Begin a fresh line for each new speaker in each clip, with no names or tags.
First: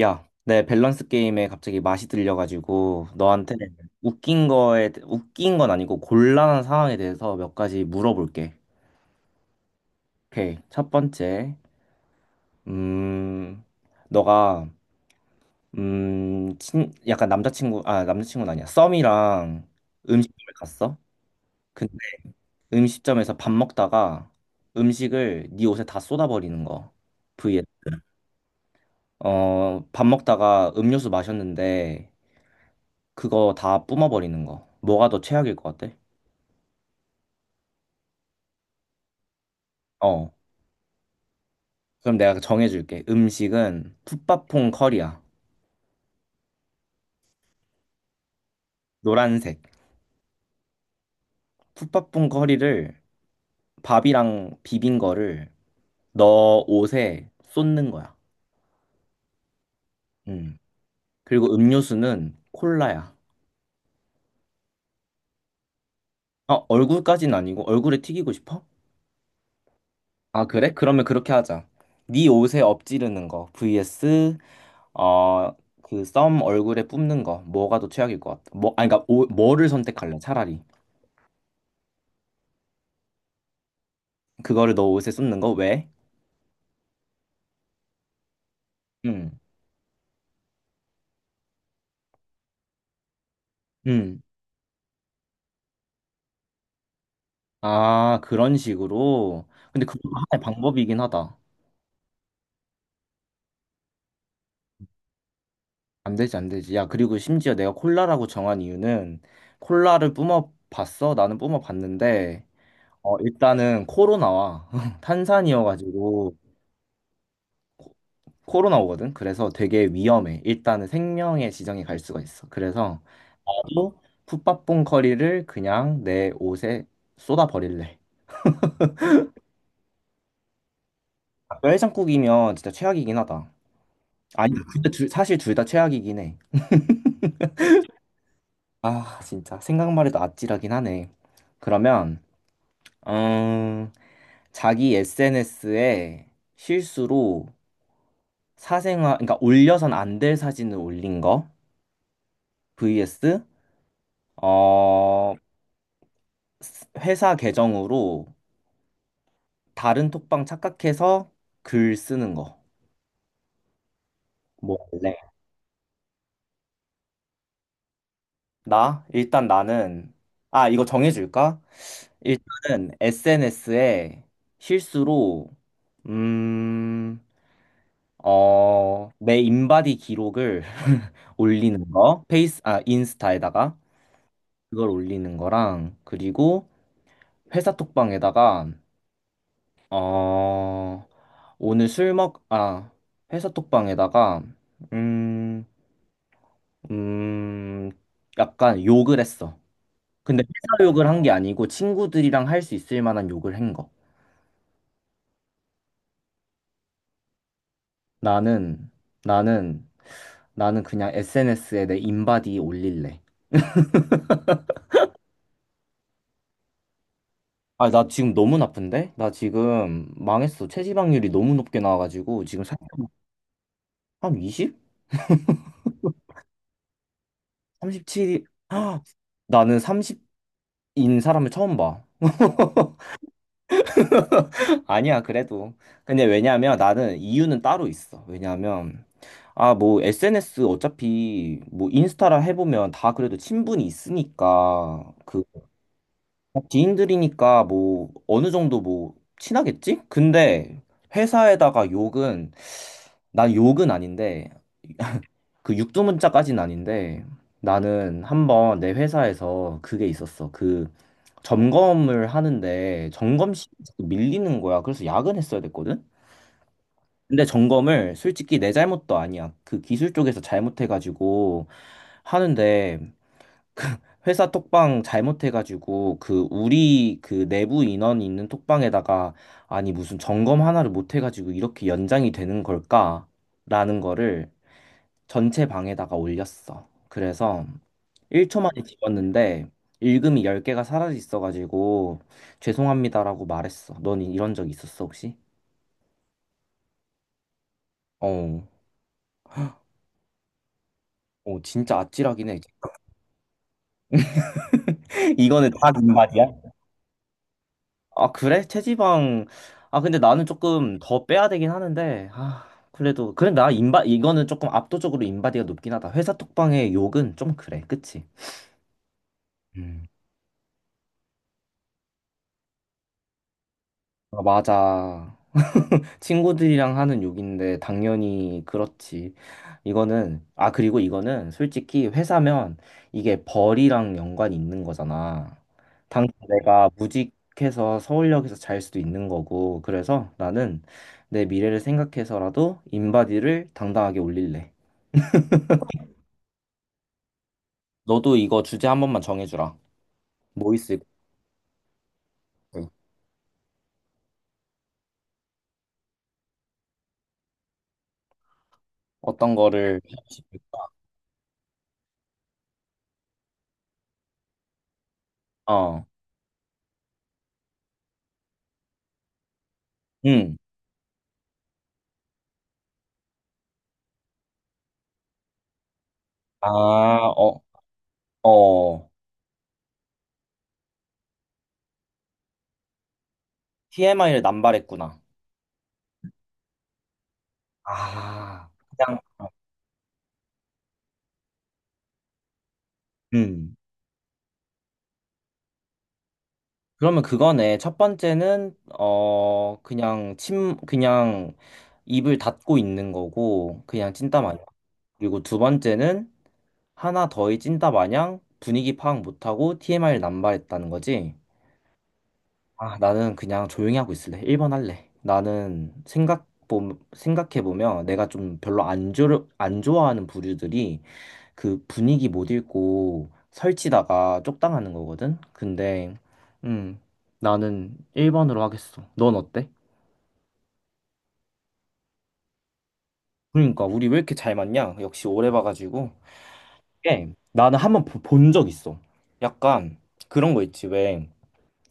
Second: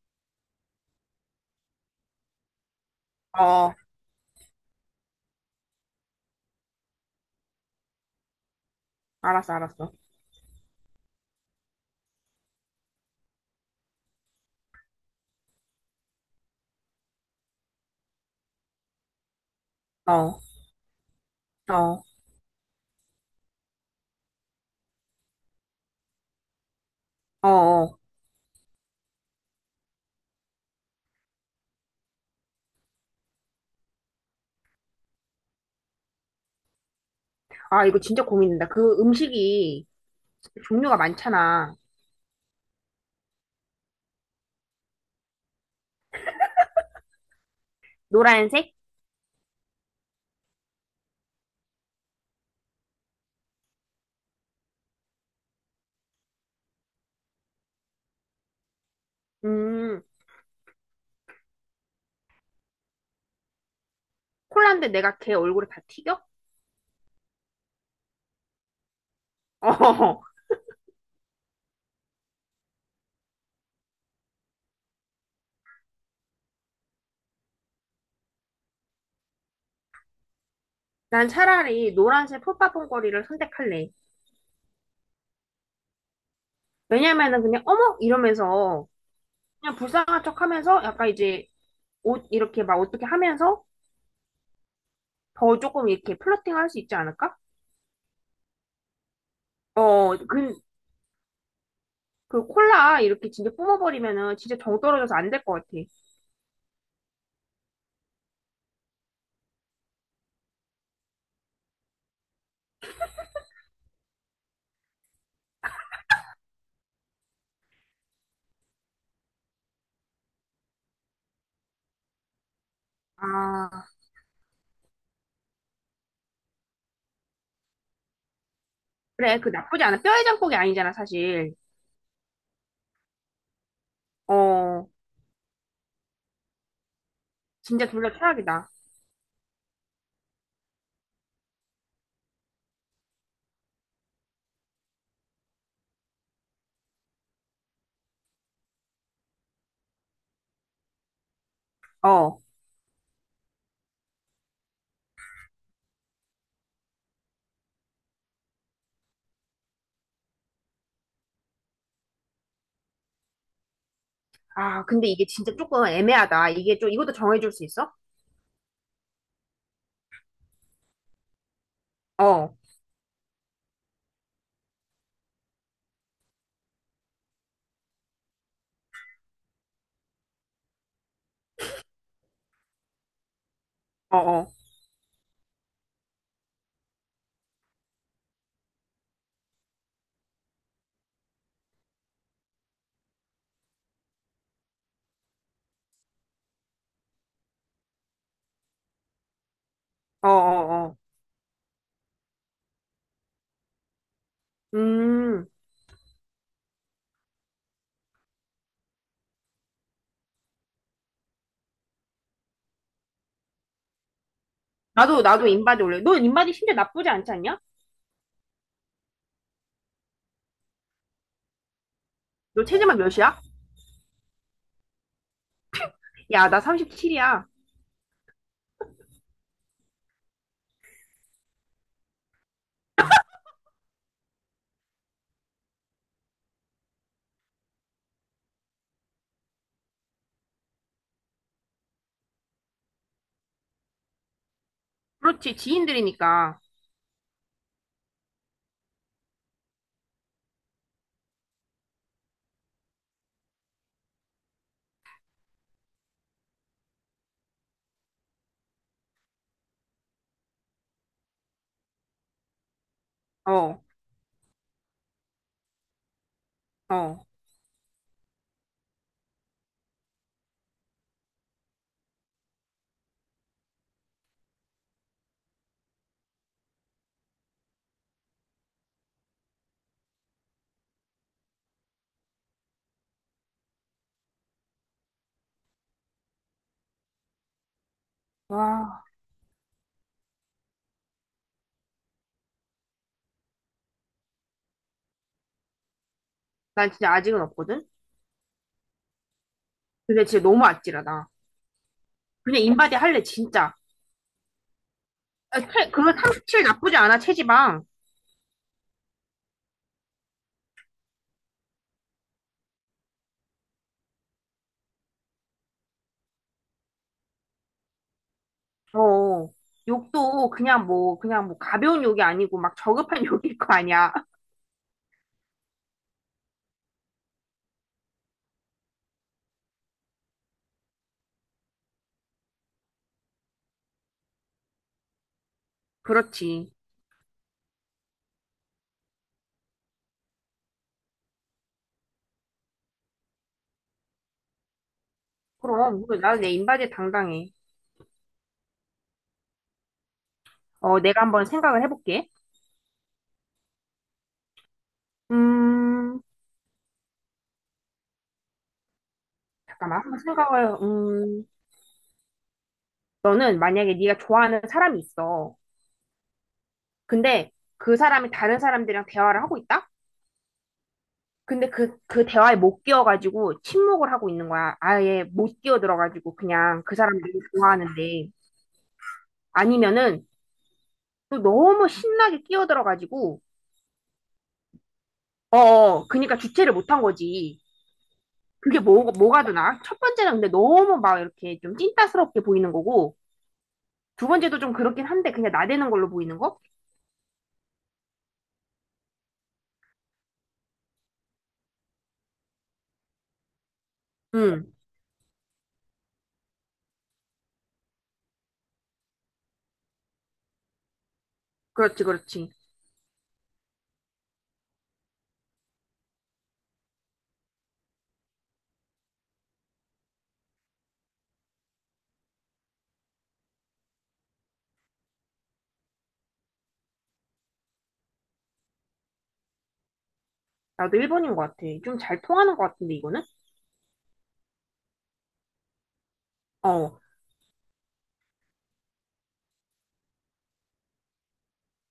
야, 내 밸런스 게임에 갑자기 맛이 들려가지고 너한테
어,
웃긴 건 아니고 곤란한 상황에 대해서 몇 가지 물어볼게.
알았어, 알았어.
오케이. 첫 번째, 음, 너가 약간 남자친구는 아니야. 썸이랑
어,
음식점에 갔어. 근데
어,
음식점에서 밥 먹다가 음식을 네 옷에 다 쏟아버리는 거.
어,
vs
어.
밥 먹다가 음료수 마셨는데 그거 다 뿜어버리는 거. 뭐가 더 최악일 것 같아?
아, 이거 진짜 고민된다. 그 음식이
어,
종류가 많잖아.
그럼 내가 정해줄게. 음식은 풋밥퐁 커리야.
노란색?
노란색. 풋밥퐁 커리를 밥이랑 비빈 거를 너 옷에 쏟는 거야.
음,
음. 그리고 음료수는 콜라야.
콜라인데 내가 걔 얼굴에 다 튀겨? 어,
어, 얼굴까진 아니고 얼굴에 튀기고 싶어? 아, 그래? 그러면 그렇게 하자. 네 옷에 엎지르는 거 vs 어, 그 썸 얼굴에 뿜는 거 뭐가 더 최악일 것 같아? 뭐, 아니 그러니까 뭐를 선택할래? 차라리
난 차라리 노란색 풋바퐁거리를 선택할래.
그거를 너 옷에 쏟는 거 왜?
왜냐면은 그냥 어머! 이러면서
음.
그냥 불쌍한 척 하면서 약간 이제 옷 이렇게 막 어떻게 하면서
음.
더 조금 이렇게 플러팅 할 수 있지 않을까?
아, 그런 식으로. 근데 그것도
어,
하나의
그,
방법이긴 하다.
그 콜라 이렇게 진짜 뿜어버리면은 진짜 정 떨어져서 안 될 것 같아.
안 되지, 안 되지. 야, 그리고 심지어 내가 콜라라고 정한 이유는 콜라를 뿜어봤어? 나는 뿜어봤는데, 일단은 코로 나와. 탄산이어가지고 코로 나오거든. 그래서 되게 위험해. 일단은 생명의 지정이 갈 수가 있어. 그래서
아.
나도 풋밥봉 커리를 그냥 내 옷에 쏟아 버릴래.
그래, 그 나쁘지 않아. 뼈에 장국이 아니잖아, 사실.
닭뼈 해장국이면 진짜 최악이긴 하다. 아니,
어,
근데 사실 둘 다 최악이긴 해.
진짜 둘 다 최악이다.
아, 진짜 생각만 해도 아찔하긴 하네. 그러면 음, 자기 SNS에 실수로 사생활, 그러니까 올려선 안 될 사진을 올린 거
어.
vs 어, 회사 계정으로 다른 톡방 착각해서 글 쓰는 거. 뭐
아, 근데
할래?
이게 진짜 조금 애매하다. 이게 좀, 이것도 정해줄 수 있어?
나 일단 나는. 이거 정해줄까?
어, 어,
일단은 SNS에 실수로 음. 내 인바디 기록을 올리는 거, 인스타에다가
어,
그걸 올리는 거랑, 그리고 회사 톡방에다가, 어, 오늘 술 먹, 아, 회사 톡방에다가, 음, 음, 약간 욕을 했어.
어,
근데 회사
어, 어.
욕을 한 게 아니고 친구들이랑 할 수 있을 만한 욕을 한 거.
음,
나는, 나는, 나는 그냥 SNS에 내 인바디 올릴래.
나도, 나도 인바디 올래. 너 인바디 심지어 나쁘지 않지 않냐?
아, 나 지금 너무 나쁜데? 나 지금 망했어. 체지방률이 너무 높게 나와가지고 지금
너
살,
체지방 몇이야?
한 20?
야, 나 37이야.
37? 나는 30인 사람을 처음 봐. 아니야, 그래도. 근데 왜냐면 나는 이유는 따로 있어. 왜냐면 뭐 SNS 어차피 뭐 인스타라 해보면 다 그래도 친분이 있으니까 그
그렇지, 지인들이니까.
지인들이니까 뭐 어느 정도 뭐 친하겠지? 근데 회사에다가 욕은 난 욕은 아닌데 그 육두문자까지는 아닌데 나는 한번 내 회사에서 그게 있었어. 그 점검을 하는데 점검
어,
시간이 자꾸 밀리는 거야. 그래서 야근했어야 됐거든.
어.
근데 점검을 솔직히 내 잘못도 아니야. 그 기술 쪽에서 잘못해가지고 하는데 회사 톡방 잘못해가지고 그 우리 그 내부 인원이 있는 톡방에다가 아니 무슨 점검 하나를 못해가지고 이렇게 연장이 되는 걸까? 라는 거를 전체 방에다가 올렸어. 그래서 1초 만에
와,
지웠는데 읽음이 10개가 사라져 있어가지고 죄송합니다라고 말했어. 넌 이런 적 있었어 혹시?
난 진짜 아직은 없거든?
어,
근데 진짜 너무 아찔하다.
어. 진짜 아찔하긴 해.
그냥 인바디 할래, 진짜.
이거는 다 인
그거
바이
37
야
나쁘지 않아, 체지방.
아, 그래? 체지방. 아, 근데 나는 조금 더 빼야 되긴 하는데 그래도 그래. 나 인바 이거는 조금 압도적으로 인바디가 높긴 하다. 회사 톡방의 욕은 좀 그래, 그치?
어,
음.
욕도 그냥 뭐, 그냥 뭐 가벼운 욕이 아니고 막 저급한 욕일 거 아니야.
아, 맞아. 친구들이랑 하는 욕인데 당연히 그렇지. 이거는 아 그리고 이거는 솔직히 회사면 이게 벌이랑 연관이 있는 거잖아. 당장
그렇지.
내가 무직해서 서울역에서 잘 수도 있는 거고. 그래서 나는 내 미래를 생각해서라도 인바디를 당당하게 올릴래.
그럼, 이거 나는 내 인바디에 당당해.
너도 이거 주제 한 번만 정해주라. 뭐 있을
어,
것
내가 한번 생각을 해볼게.
같아?
음,
어떤 거를
잠깐만, 한번
하고
생각을,
싶을까?
너는 만약에 네가 좋아하는 사람이 있어.
어.
근데 그 사람이 다른 사람들이랑 대화를 하고 있다?
응.
근데 그 대화에 못 끼어가지고 침묵을 하고 있는 거야. 아예 못 끼어들어가지고
아,
그냥 그 사람들이
어,
좋아하는데.
어.
아니면은 또 너무 신나게 끼어들어가지고
TMI를 남발했구나.
어, 어, 그니까 주체를 못한 거지.
아,
그게
그냥
뭐가 되나? 첫 번째는 근데 너무 막 이렇게 좀 찐따스럽게 보이는 거고,
음.
두 번째도 좀 그렇긴 한데 그냥 나대는 걸로 보이는 거?
그러면 그거네. 첫 번째는 그냥 입을 닫고 있는 거고 그냥 찐따 마냥.
응,
그리고 두 번째는 하나 더의 찐따 마냥 분위기 파악 못하고 TMI를 남발했다는 거지.
그렇지, 그렇지.
아, 나는 그냥 조용히 하고 있을래. 1번 할래. 나는 생각해 보면 내가 좀 별로 안좋안 좋아하는 부류들이 그 분위기 못 읽고 설치다가 쪽당하는 거거든? 근데, 음, 나는 1번으로 하겠어. 넌 어때?
나도 1번인 것 같아. 좀 잘 통하는 것 같은데, 이거는?
그러니까, 우리 왜 이렇게 잘 맞냐? 역시 오래 봐가지고.
어,
예, 나는 한 번 본 적 있어. 약간 그런 거 있지. 왜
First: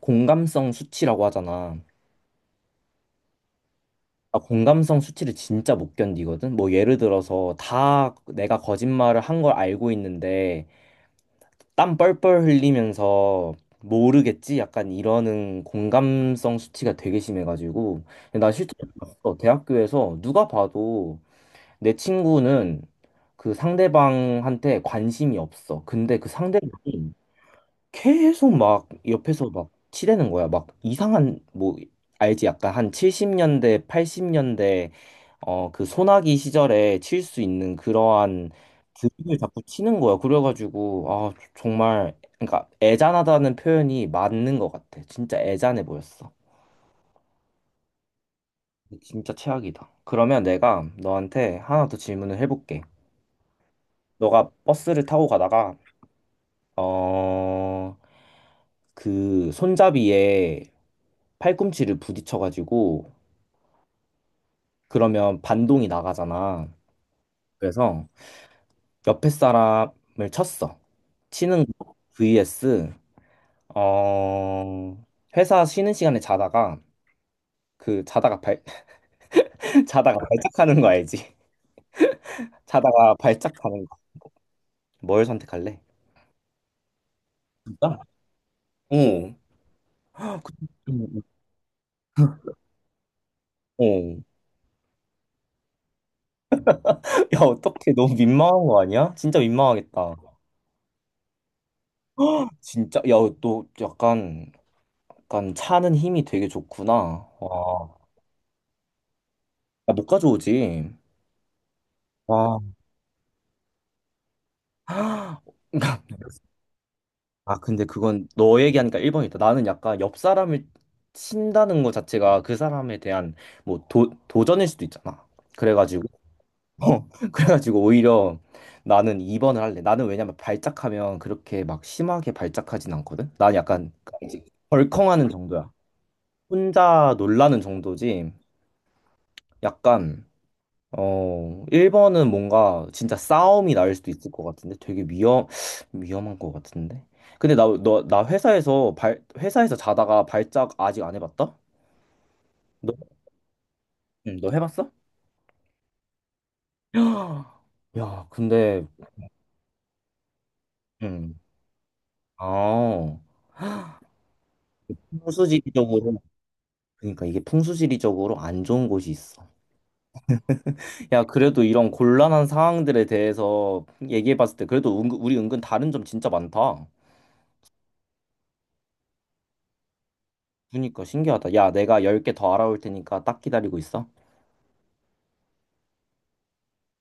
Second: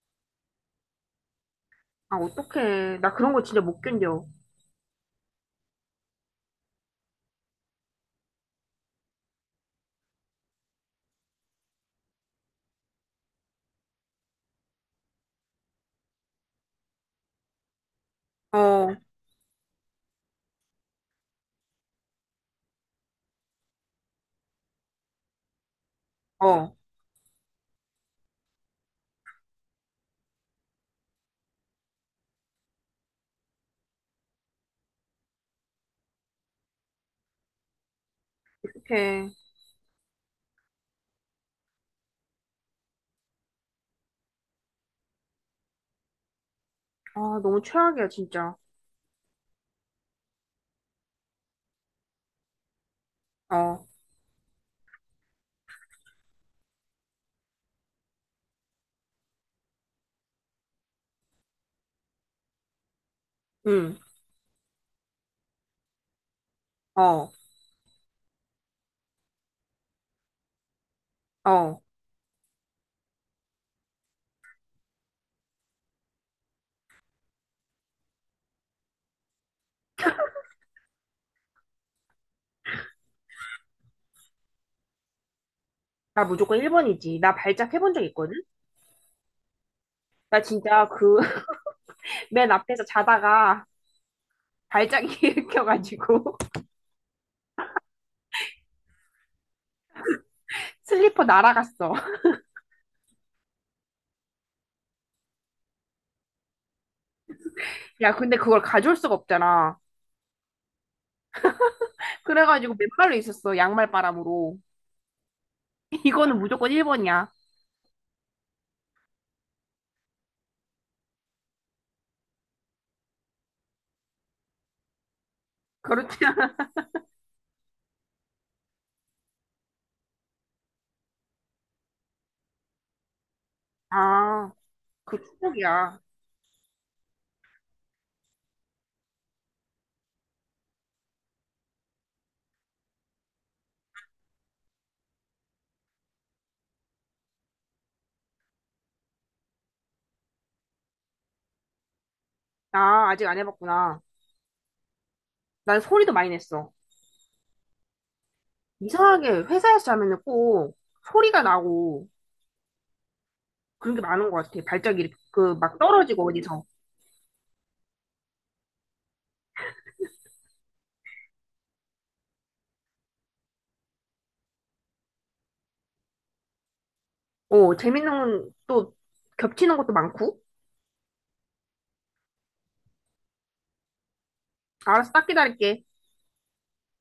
공감성 수치라고 하잖아.
아, 어떡해. 나 그런 거 진짜 못 견뎌.
나 공감성 수치를 진짜 못 견디거든? 뭐 예를 들어서 다 내가 거짓말을 한 걸 알고 있는데 땀 뻘뻘 흘리면서 모르겠지? 약간 이러는 공감성 수치가 되게 심해가지고 근데 나 실제로
어,
봤어. 대학교에서 누가 봐도 내 친구는 그 상대방한테 관심이 없어. 근데 그 상대방이
어,
계속 막 옆에서 막 치대는 거야. 막 이상한 뭐 알지? 약간 한 70년대, 80년대 그 소나기 시절에 칠 수 있는 그러한
어떡해.
드립을 자꾸 치는 거야. 그래가지고 정말 그러니까 애잔하다는 표현이 맞는 것 같아. 진짜 애잔해 보였어.
아, 너무 최악이야, 진짜.
진짜 최악이다. 그러면 내가 너한테 하나 더 질문을 해볼게.
어,
너가 버스를 타고 가다가 어 그 손잡이에 팔꿈치를 부딪혀가지고
응,
그러면 반동이 나가잖아.
어,
그래서 옆에 사람을 쳤어. 치는
어.
거 vs 어 회사 쉬는 시간에 자다가 그 자다가 발 자다가 발작하는 거 알지? 자다가 발작하는 거. 뭘 선택할래?
나 무조건 1번이지. 나 발작 해본
진짜?
적 있거든?
어.
나 진짜 그,
음,
맨 앞에서 자다가
어.
발작이 일으켜가지고.
야, 어떡해. 너무 민망한 거 아니야? 진짜 민망하겠다.
슬리퍼 날아갔어.
진짜 야, 너 약간 차는 힘이 되게 좋구나. 와.
야, 근데 그걸 가져올 수가 없잖아.
야, 못 가져오지. 와.
그래가지고 맨발로 있었어. 양말 바람으로. 이거는 무조건 1번이야.
아, 근데 그건 너 얘기하니까 1번이다. 나는 약간 옆 사람을 친다는 것 자체가 그 사람에 대한 뭐 도전일 수도 있잖아. 그래가지고,
그렇지.
그래가지고 오히려 나는 2번을 할래. 나는 왜냐면 발작하면 그렇게 막 심하게 발작하진 않거든. 난 약간
아, 그
벌컹하는 정도야.
축복이야.
혼자 놀라는 정도지. 약간 1번은 뭔가 진짜 싸움이 날 수도 있을 것 같은데 되게 위험한 것 같은데. 근데 나 회사에서 자다가 발작 아직 안 해봤다? 너,
아, 아직 안 해봤구나.
응, 너 해봤어?
난 소리도 많이 냈어.
야, 근데,
이상하게 회사에서 자면은 꼭
음,
소리가 나고
아,
그런 게 많은 것 같아. 발작이 그 막
풍수지리적으로,
떨어지고 어디서.
그러니까 이게 풍수지리적으로 안 좋은 곳이 있어. 야, 그래도 이런 곤란한 상황들에 대해서 얘기해봤을 때 그래도 우리 은근 다른 점 진짜 많다.
어, 재밌는 건 또 겹치는 것도 많고.
그러니까 신기하다. 야, 내가 10개 더 알아올 테니까 딱 기다리고 있어.
알았어, 딱 기다릴게.